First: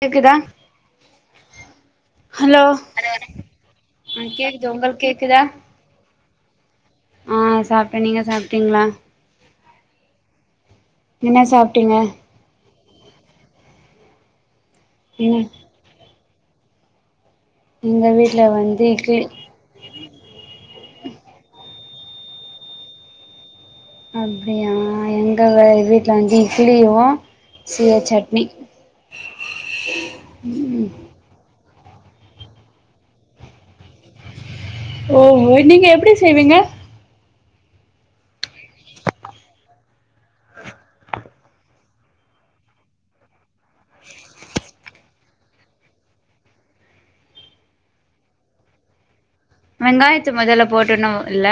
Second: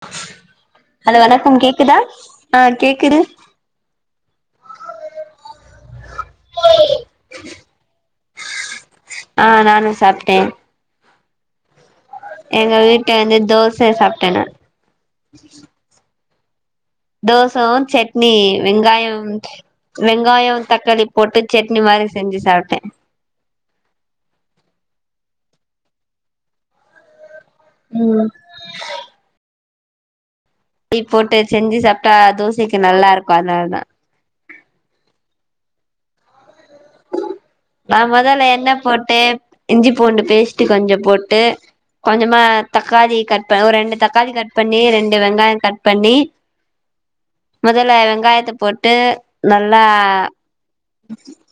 கேக்குதா ஹலோ வணக்கம் கேக்குதா ஆ ஹலோ கேக்குது ம் கேக்குது உங்களுக்கு கேக்குதா ஆ சாப்ட்டே நீங்க சாப்ட்டீங்களா நா சாப்ட்டே என்ன சாப்ட்டீங்க? எங்க வீட்ல வந்து தோச சாப்ட்டே நானு ம் தோசவு சட்னி வீட்ல வந்து வெங்காயோ இட்லி வெங்காயோ தக்காளி போட்டு சட்னி மாரி செஞ்சு சாப்டேன் அப்டியா எங்க வீட்ல வந்து இட்லியும் சிய ம் சட்னி [unintelligible] டி போட்டு செஞ்சு சாப் டா தோசைக்கு நல்லாருக்கும் அதுனால தா ஓஹோ நீங்க எப்டி செய்வீங்க நா மெதல்ல எண்ணெய் போட்டு இஞ்சி பூண்டு பேஸ்ட்டு கொஞ்ச போட்டு கொஞ்சமா தக்காளி கட் பண் ஒரு ரெண்டு தக்காளி கட் பண்ணி ரெண்டு வெங்காயம் கட் பண்ணி மெதல வெங்காயத்த போட்டு நல்லா வெங்காயத்த முதல போட்டணு இல்ல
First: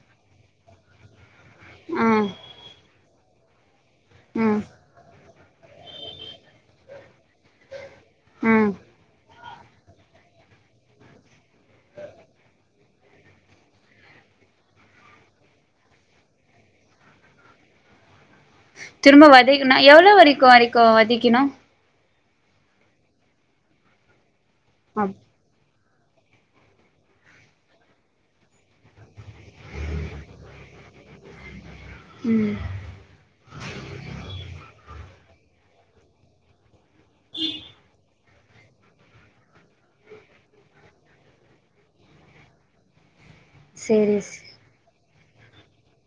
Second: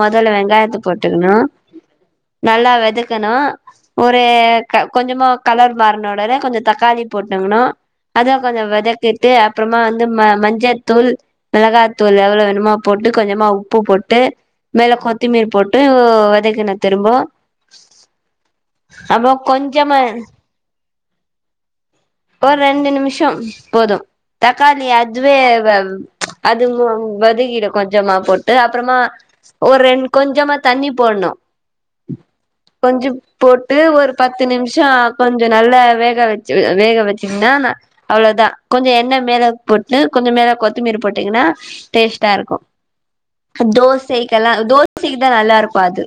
மெதல வெங்காயத்த போட்டுக்கணு ஆ நல்ல வெதக் கனு ஒரு ம் க கொஞ்சமா கலர் மார்னேடன கொஞ்ச தக்காளி போட்டுங்கணு அத கோஞ்சோ ம் வதக்கிட்டு அப்றமா வந்து ம மஞ்சத்தூள் மிளகாத்தூள் எவ்ளோ வேணுமா போட்டு கொஞ்சமா உப்பு போட்டு மேல கொத்தமில்லி போட்டு வதக்கினு திரும்போ திரும்ப அப்போ வதக்கணும் கொஞ்சமா எவ்ளோ வரைக்கு வரைக்கு வதக்கிணும் ஒர் ரெண்டு நிமிஷம் போதும் தக்காளி அப் அதுவே வ அது வதக்கீடு கொஞ்சமா போட்டு அப்றமா ஒரு ரெண்டு கொஞ்சமா தண்ணி போட்ணும் ம் கொஞ்ச போட்டு ஒரு பத்து நிமிஷம் கொஞ்ச நல்லா வேக வச்சு வேக வச்சுந்தானா அவ்ளோதா கொஞ்ச எண்ணெய் மேல போட்டு கொஞ்ச மேல கொத்தமீறி போடீங்கன்னா டேஸ்டாருக்கும் சேரி தோசை கோசிக்கிட்டா நல்லாருப்பாது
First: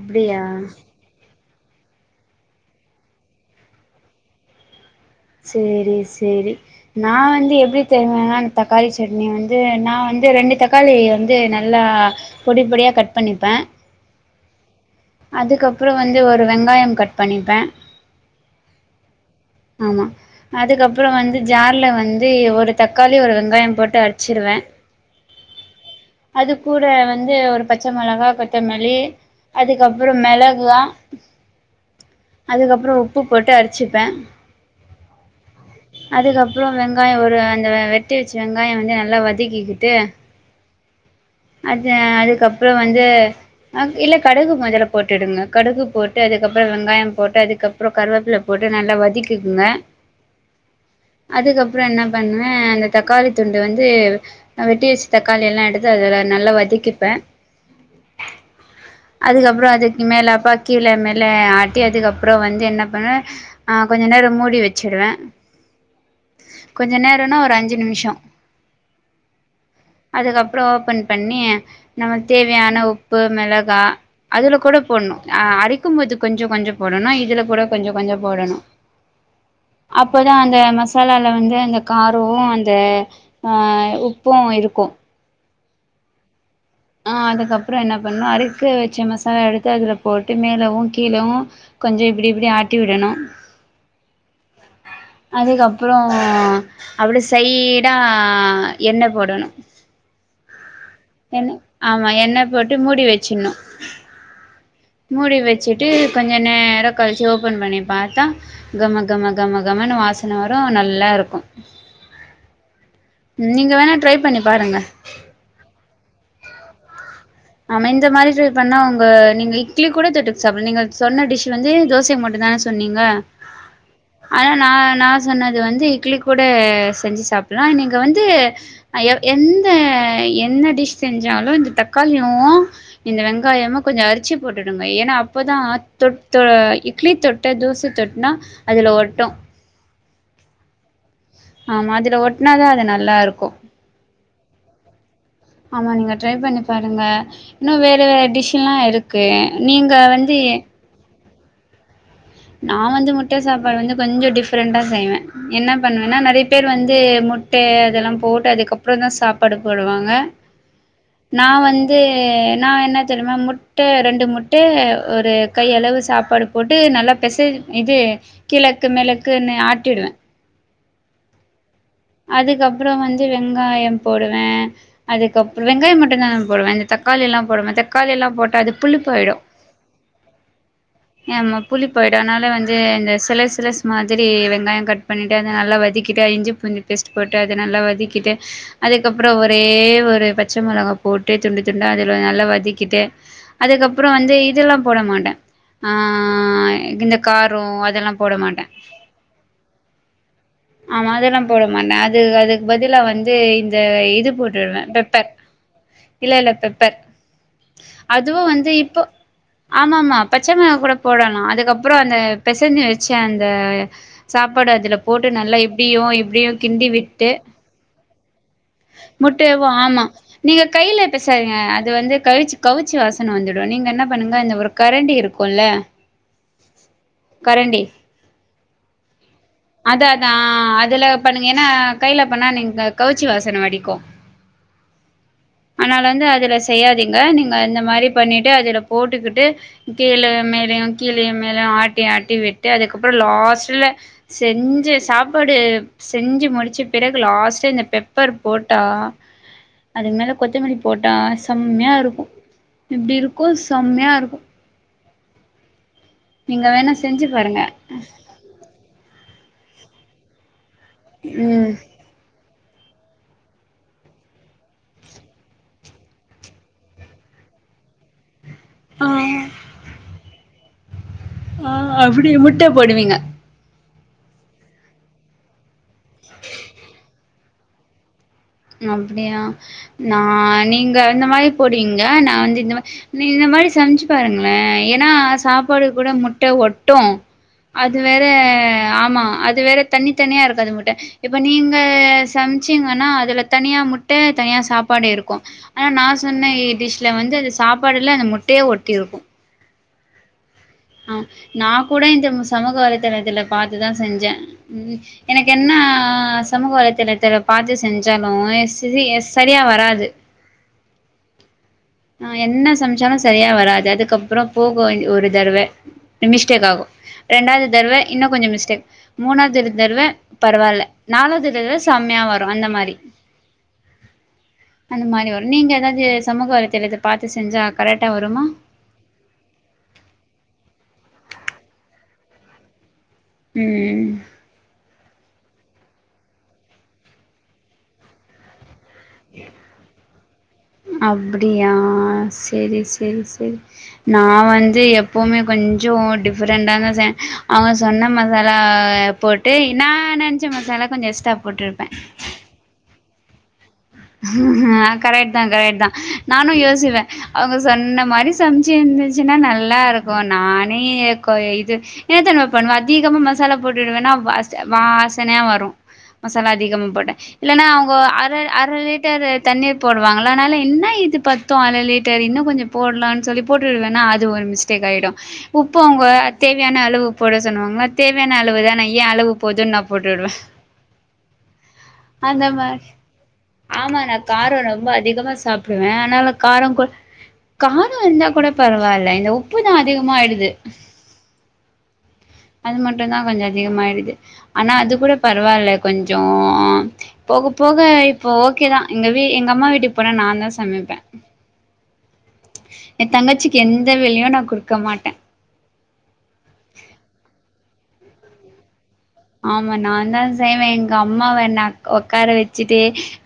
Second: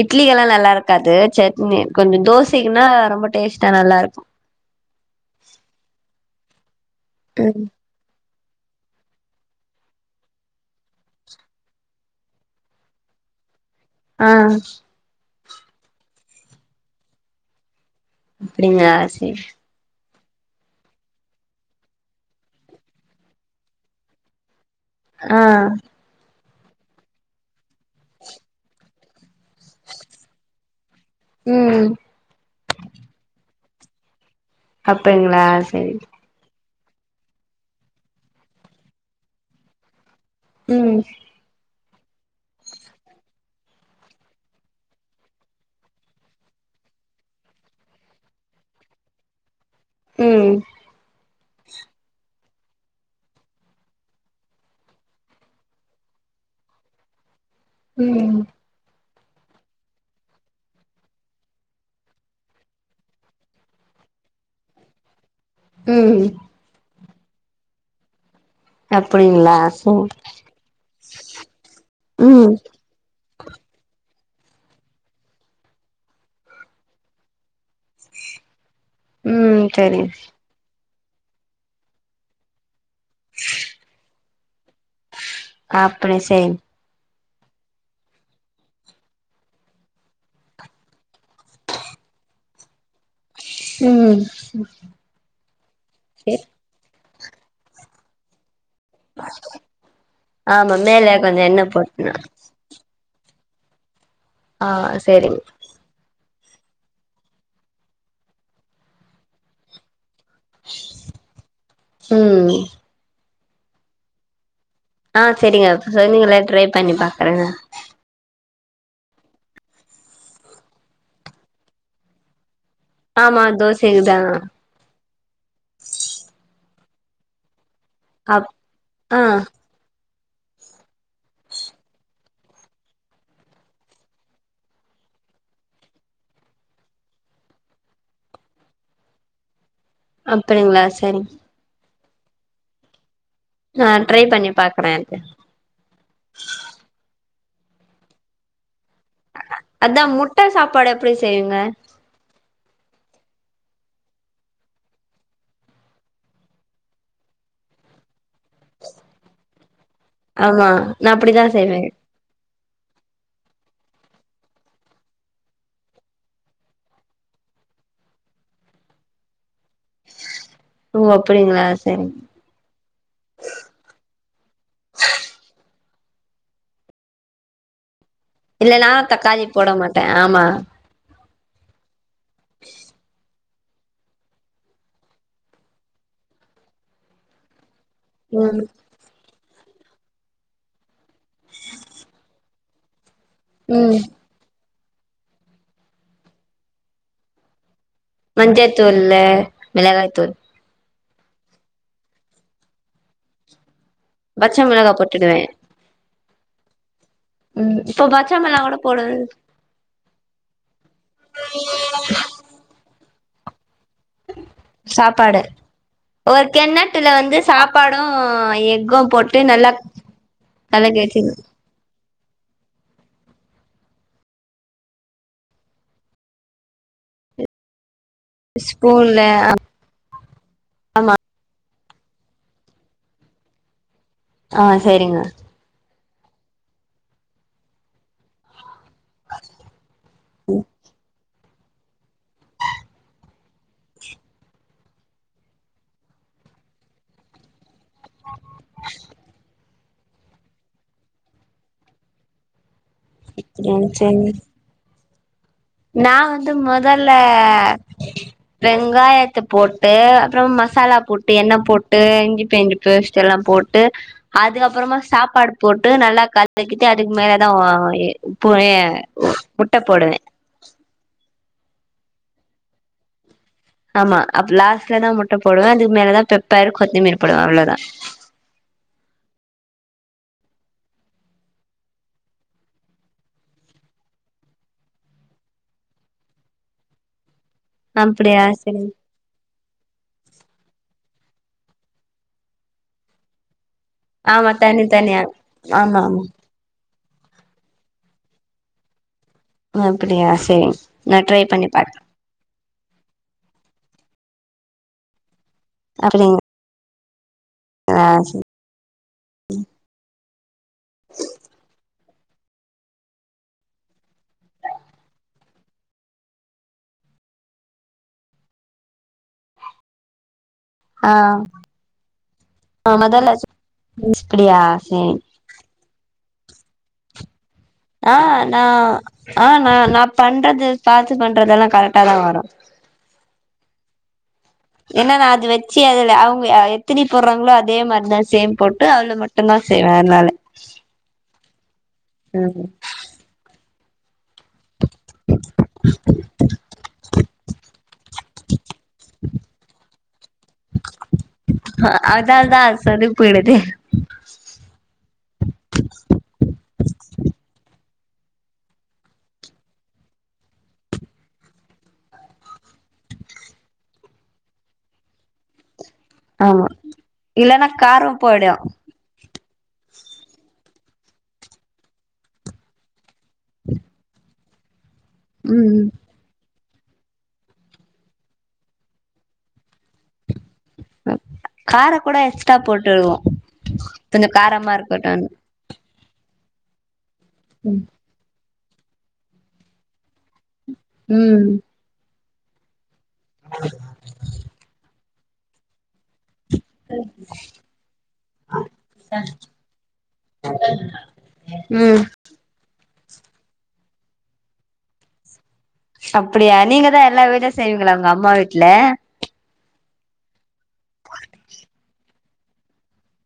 இட்லி கெல்லா நல்லாருக்காது சட் நே கொஞ்ச தோசைக்குன்னா ரொம்ப டேஸ்ட்டா நல்லாருக்கும் சேரி சேரி நா வந்து ம் எப்டி செய்வேன்னா தக்காளி சட்னி வந்து நா வந்து ரெண்டு தக்காளி வந்து நல்லா பொடி பொடியா கட் பண்ணிப்பேன் ஆ அதுக்கப்றோம் வந்து ஒரு வெங்காயம் கட் பண்ணிப்பேன் ஏங்க ஆர் சி ம் அதுக்கப்றோ வந்து ஜார்ல வந்து ஒரு தக்காளி ஒரு வெங்காயம் போட்டு அடிச்சிருவேன் ஆ அதுக்கு கூட வந்து ஒரு பச்சை மிளகா கொத்தமல்லி அதுக்கப்றோ மிளகா ம் அதுக்கப்றோ உப்பு போட்டு அடு வச்சுப்பேன் அப்பங்களா அதுக்கப் அப்றோ வெங்காயம் ஒரு அந்த வெட்டி வச்சு வெங்காயம் வந்து நல்லா வதக்கிக்கிட்டு ம் அது அதுக்கப்றோ வந்து இல்ல கடுகு முதல்ல போட்டுடுங்க கடுகு போட்டு அதுக்கப்றோ வெங்காயம் போட்டு அதுக்கப்றோ கருவேப்பில போட்டு நல்லா வதக்குக்குங்க ம் அதுக்கப்றோ என்ன பண்ணுவேன் அந்த தக்காளி துண்டு வந்து வெட்டி வச்சு தக்காளி எல்லா எடுத்து அதுல நல்லா வதக்கிப்பேன் ம் அதுக்கப்றோ அதுக்கு மேல அப்பா கீழே மேல ஆட்டி அதுக்கப்றோ வந்து என்ன பண்ணுவேன் ஆ கொஞ்ச நேரம் மூடி வச்சுடுவேன் ம் கொஞ்ச நேரம்னா ஒரு அஞ்சு நிமிஷம் அப்டிங்களா சோ ஓப்பன் பண்ணி நமக்கு தேவையான உப்பு மெளகா அதுல கூட போடணும் அ அரைக்கும்போது கொஞ்சம் கொஞ்சம் போடணும் இதுல கூட கொஞ்சம் கொஞ்சம் போடணும் ம் செரி மசாலால வந்து அந்த காரம் அந்த ஆ உப்பும் இருக்கும் அப்டி செய் ஆ அதுக்கப்றோ என்ன பண்ணணும் அறுக்க வச்ச மசாலா எடுத்து அதுல போட்டு மேலேவும் கீழேவும் கொஞ்சம் இப்டி இப்டி ஆட்டி விடணும் ம் அதுக்கப்றோ சேரி அப்டி செய்டா எண்ணெய் போடணும் ஆமா மேல கொஞ்சோ என் எண்ணெ ஆமா போட்டுனு எண்ணெய் போட்டு மூடி வை சின்னம் ஆ முடி சேரிங்க வச்சிட்டு கொஞ்ச நேரோ கழிச்சி ஓபன் பண்ணி பாத்தா கம கம கம கமன்னு வாச சன வரு நல்லா இருக்கு ம் ம் நீங்க வேணா ட்ரை பண்ணி பாருங்க ஆ சேரிங்க சொன்னிங்கள ட்ரை பண்ணிப்பா நாம இந்த மாரி பண்ணா உங்க நீங்க இட்லி கூட தட்டு சாப்ப நீங்க சொன்ன டிஷ் வந்து தோசைக்கு மட்டுதா சொன்னீங்க ஆமா தோசைக்குதா ஆனா நா நா சொன்னது வந்து இட்லி கூட செஞ்சி சாப்பலா இன்னிக் க்க வந்து அப் ஆ எவ் எந்த என்ன டிஷ் செஞ்சாலு இந்த தக் தக்காளியு இந்த வெங்காயமு கொஞ்சோ அரிச்சு போட்டுடுங்க ஏன்னா அப்பதா தொ இட்லி தொட்டு தோச தொட்டுனா அதுல ஒட்டு அப்பிடிங்களா சேரிங் ஆமா அதுல ஒட்டனாதா அது நல்லா இருக் ஆ ட்ரை பண்ணி பாக்குறேது ஆமா நீங்க ட்ரை பண்ணி பாருங்க இன்னு வேறு வேற டிஷ்ல்லா இருக் க்கு நீங்க அதா வந்து முட்ட சாப்பாடு எப்டி செய்வீங்க நா வந்து முட்ட சாப்பாடு வந்து கொஞ்சோ டிஃப்ரெண்டா செய்வே என்ன பண்ணுவேன்னா நெறைய பேர் வந்து முட்ட அதெல்லா போ ட்டு அதுக்கப்புறோதா சாப்பாடு போடுவாங்க ஆமா அப்டிதா நா செய்வே வந்து என் நா என்ன தெரியுமா முட்ட ரெண்டு முட்ட ஒரு கைய அளவு சாப்பாடு போட்டு நல்லா தெசது இது கிழக்கு மிளக்குன்னு ஆட்டிடுவே ஓ அப்பிடிங்களா அதுக்கப்பறோ வந்து வெங்காயோ போடுவே அதுக்கப்பறோ வெங்காய மட் வெங்காயலா போடுவே இந்த தக்காளி எல்லா போடுவே இல்ல நா தக்காளி போட மாட்டே ஆமா யாமா புளி ஆயிடு அதனால வந்து இந்த சிலர் சிலஸ் மாதிரி வெங்காயோ கட் பண்ணிட்டு அத நல்லா வதக்கிட்டு அரிஞ்சி புஞ்சி பேஸ்ட் போட்டு அது நல்லா வ திக்கிட்டு ம் அதுக்கப்புறோ ஒ ஒரே ஒரு பச்ச மொளகா போட்டு துண்டு துண்டு அதல நல்லா வதக்கிட்டு ம் அதுக்கப்புறோ வந்து இதல்லாம் போட மாட்டே ஆ இந்த காரோ அ மஞ்சதூள்ளே மெளகாய்தூள் ஆமா அதெல்லாம் போடமாட்டே அது அதுக் பதிலா வந்து இந் த இது பச்ச போட்ருவே மிளகா பெப்பர் போட்டுடுவே இல்லல்ல பெப்பர் ம் இப்போ அதுவு பச்ச மிளகா வந்து கூட இப்பொ போடுவே ஆமாமா பச்சமெளகா கூட போடலா அதுக்கப்றொ அந்த பெசஞ்சு வ ச்ச அந்த சாப்பாடு அதுல போட்டு நல்லா இப்டியு இப் கெண்ணத்துல வந்து சாப்பாடு எக்கு போட்டு நல்லா முட்டையவும் நல்லா கலக்கி வச்சிரு து வந்து கலிச்சி கவிச்சு வாசன வந்துடு நீங்க என்ன பண்ணுங்க அந்த ஒரு கரண்டி இருக்குல்ல கரண்டி ஸ்பூன்ல அ ஆ அதுல பண்ணுங்க ஏனா கைல பண்ணா நீங்க கவுச்சி வாசன அடிக்கு ஆ சேரிங்க அனால வந்து அதுல செய்யாதீங்க நீங்க இந்த மாரி பண்ணிட்டு அதுல போட்டுகிட்டு கீழ மேலுயு கீ ழயு மேலயு ஆட்டி ஆட்டி விட்டு அதுக்கப்புறொ லாஸ்ட்டுல செஞ்ச சாப்பாடு செஞ்சு முடிச்ச பிறகு லாஸ்ட்டு இந்த பெப்பர் போட்டா அது மேல கொத்தமல்லி போட்டா செம்மையா இருக்கு எப்டி இருக்கு ம் செம்மயா சரிங்க இருக்கு நா வந்து மொதல்ல செஞ்சு பாருங்க. வெங்காய த்த போட்டு அப்றம் ம சாலா போட்டு எண்ண ம் போட்டு இஞ்சி பேஞ்சு பேஸ்ட்டெல்லா போட்டு அது அப்புறமா சாப்பாடு போட்டு நல்லா கலக்கிட்டு அதுக்கு மேலதா ஆ எ போ எ ஆ முட்ட போடுவே ஆ அப்டி முட்ட போடுவீங்க ஆமா அப்ப லாஸ்ட்லதா முட்ட போடுவே அது மேலதா பெப்பர் கொத்துமிரு போடுவே அவ்ளதா அப்டியா நா நீங்க இந்த மாரி போடுவீங்க நா வந்து இந்த மா நீ இந்த மாரி செஞ்சு பாருங்ளே ஏனா சாப்பாடு கூட முட்ட ஒட்டு அது வேற அப்படியா சரிங்க ஆமா அது வேற தனி தனியா இரு க்காது முட்ட இப்ப நீங்க சம்ச்சீங்கனா அதுல தனியா முட் மட்ட ஆமா தனியா தனி சாப்பாடு தனியா இருக்கு ஆனா ஆமா நா ஆமா சொன்னே டிஷ் இதுல வந்து அந்த சாப்பாடுல்லா அந்த முட்டயே ஒட்டி இருக்கு அப்படியா செரி ஆ நா கூட இந்த சமூக வலைதளத்துல பாத்துதா செஞ்சே ம் எனக்கு என்னா அப்படிங்களா சமூக வலைத்தல தரப் பார்த்து செஞ்சாலு சரி சிரி சரியா வராது ஆ என்ன சமச்சாலு சரியா வராது அதுக்கப்றோ போகு ஒரு தடவ மிஸ்டேக் ஆகு ரெண்டாவது தடவ இன்னு கொஞ்சோ மிஸ்டேக் மூனாவது தடவ பரவாயில்ல ஆ நாலாவது தடவ செம்மையா வரு அந்த மாரி ஆ மொதல்ல அப்படியா அந்த சரி மாரி வரு நீங்க ஏதாவது சமக்கு வ எனக்கு பாத்து ஆ நா ஆ நா நா பண்றது பார்து பண்றதெல்லா கரெக் ட்டாதா வரு உம் ஏன்னா நா அது வச்சு அதுல அவுங்க எத்தினி போடுறாங்களோ அதே மாதிரி தா சேம் போட்டு ட்டு அதுல மட்டுந்தா செய்வே அதனால டியா ஆ ம் சேரி சேரி சேரி நா வந் து எப்பவுமே கொஞ்சோ டிஃபரெண்டா ச அவுங்க சொன்ன மசாலா போட்டு நா ன்னா கொஞ்சோ மசாலா கொஞ்சோ எஸ்டா போட்டுருப்பே போய்டுது ஆ கரெக்ட் தா கரெக்ட் தா நானு யோசிப்பே அவுங்க சொன்ன இந்த மாரி சமச்சு இருந்துச்சுன்னா நல்லா இருக்கு நானே இது என்னத்தெரிமா பண்ணுவே அதிகமா மசாலா போட்டுவேன்னா வா வாசனையா வரு மசாலா ஆமா அதிகமா போட்டே இல்லன்னா அவுங்க காரோ போயிடு அ தண்ணீர் போடுவாங்களா அதனால என்ன இது பத்து அர லிட்டர் இன்னு கொஞ்சோ போடலா சொல்லி போட்டுவிடுவேன்னா அது ஒரு மி்ஸ் காயிடு உப்பு ம் அவுங்க தே தேவையான அளவு போட சொன்னுவாங்க தேவையான அளவுதான ஏ அளவு போது காரோ கூட அந்த எஸ்ட்ரா மாரி போட்டுருவோ ஆமா நா கொஞ்சோ காரோ காரமா ரொம்ப இருக்கட்டுன் அதிகமா சாப்பிடு வேணாலு காரங்கொ ம் காரோ இருந்த கூட பரவாயில்ல இந்த உப்பு தா அதிகமாயிடுது ம் அது மட் மட்டுதா கொஞ்சோ அதிகமாயிடுது ஆனா அது கூட பரவாயில்ல கொஞ்சோ போக போக ஓகேதா எங்க வீ எங்க அம்மா வீட்டுக்கு போனா நா தா சமைப்பே ம் எ தங்கச்சிக்கு எந்த வேலையு நா குடுக்கமாட்டே செய்விங்களா உங்க அம்மா வீட்ல ஆமா நா தா செய்வே எங்க அம்மாவ நா உக்கார வச்சிட்டு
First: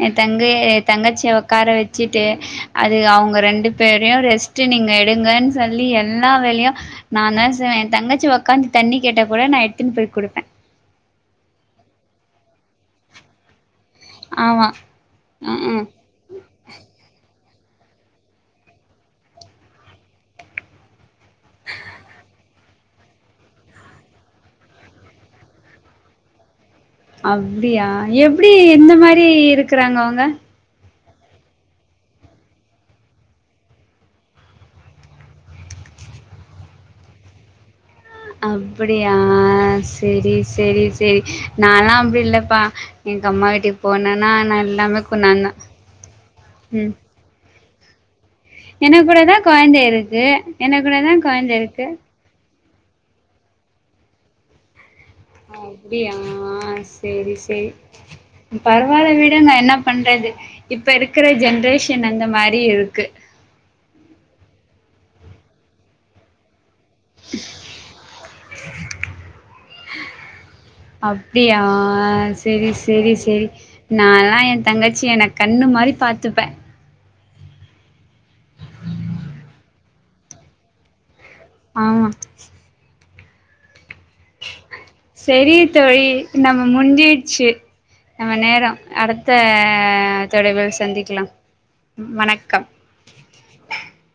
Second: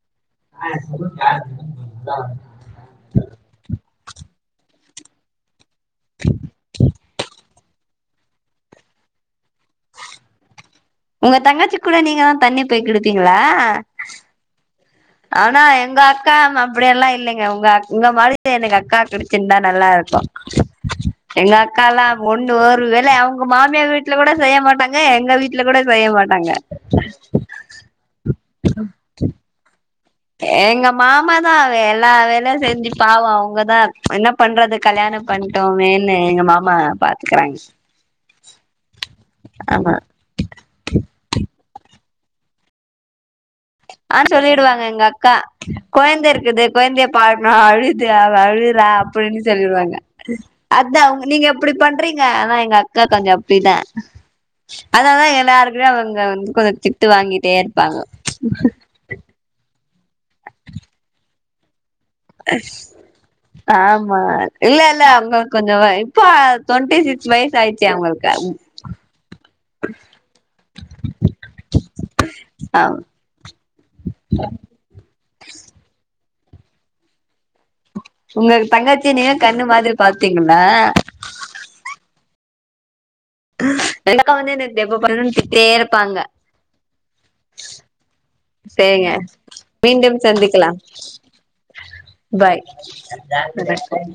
என் தங்கே தங்கச்சி உக்கார வச்சுட்டு அது அவுங்க ரெண்டு பேரையு ரெஸ்ட்டு நீங்க எ எடுங்கன் சொல்லி எல்லா வேலையு நாதா செ சோ ஏ தங்கச்சி உக்காந்து தண்ணி கேட்ட கூட நா எடுத்துனு போய் குடுப்பே உங்க தங்கச்சி கூட நீங்கதா தண்ணி போயி குடுப்பீங்களா ஆமா ஆனா ம்ஹூம் எங்க அக்கா மா அப்பிடில்லா இ இல்லைங்க உங்க அக் உங்க மாரி எனக்கு அக்கா கிடைச்சின்னந்தா நல்லா இருக்கு எங்க அக்கால்லா ஒண்ணு ஒரு வேலை அவுங்க மாமியார் வீட்ல கூட செய்ய மாட்டாங்க எங்க வீட்ல கூட செய்ய மாட்டாங்க அப்பிடியா எப்பிடி இந்த மாரி இருக்கறாங்க அவுங் ஏங் எங்க மாமாதா எல்லா வேல செஞ்சி பாவோ அவுங்கதா என்ன பண்றது கல்யாணம் பண்ணிட்டோமேன்னு எங்க மாமா பாத்துக்கறாங் அப்பிடியா சேரி சேரி சேரி நலா அப்பிடி இல்லப்பா எங்க அம்மா வீட்டுக் ஆ சொல்லிடுவாங்க எங்க அக்கா கொழந்த இருக்குது ம் கொழந்தைய பாக்கனும் அழு வ அவ அழுர எனக்கு கூட அப்டின்னு தான் கொழந்த சொல்லிருவாங்க இருக்கு எனக்கு கூட அதான் தான் அவுங்க நீங்க கொழந்த எப்படி இருக்கு பண்றீங்க ஆனா எங்க அக் அக்கா கொஞ்சம் அப்டிதான் அதனாலதா எல்லாருக்குமே அப்டியா அவங்க வந்து கொஞ்சம் திட்டு வாங்கிட்டே இருப்பாங்க பரவாயில் விடுங்க என்ன பண்றது இப்ப இருக்கிற ஜென்ரே ஆமா இல்ல இல்ல அவங்களுக்கு கொஞ்சம் இப்பா தொன்ட்டி சிக்ஸ் வயசு ஆயிடுச்சி அவுங்களுக்கு ம் ஆ அப்டியா செரி ஆ செரி செரி நாலாம் என் தங்கச்சிய நா கண்ணு மாரி பாத் துப்பன் உங்களுக்கு தங்கச்சி இந்திங்கனா கண்ணு மாதிரி பாத்தீங்களா ஆமா வெண்டக்கா வந்துனு சரி தோழி நம்ம முஞ்சிடுச்சி நம்ம நேரம் சேரிங்க அடுத்த மீண்டும் தொடர்பில் சந்திக்கலாம் சந்திக்கலா வணக்கம் பாய்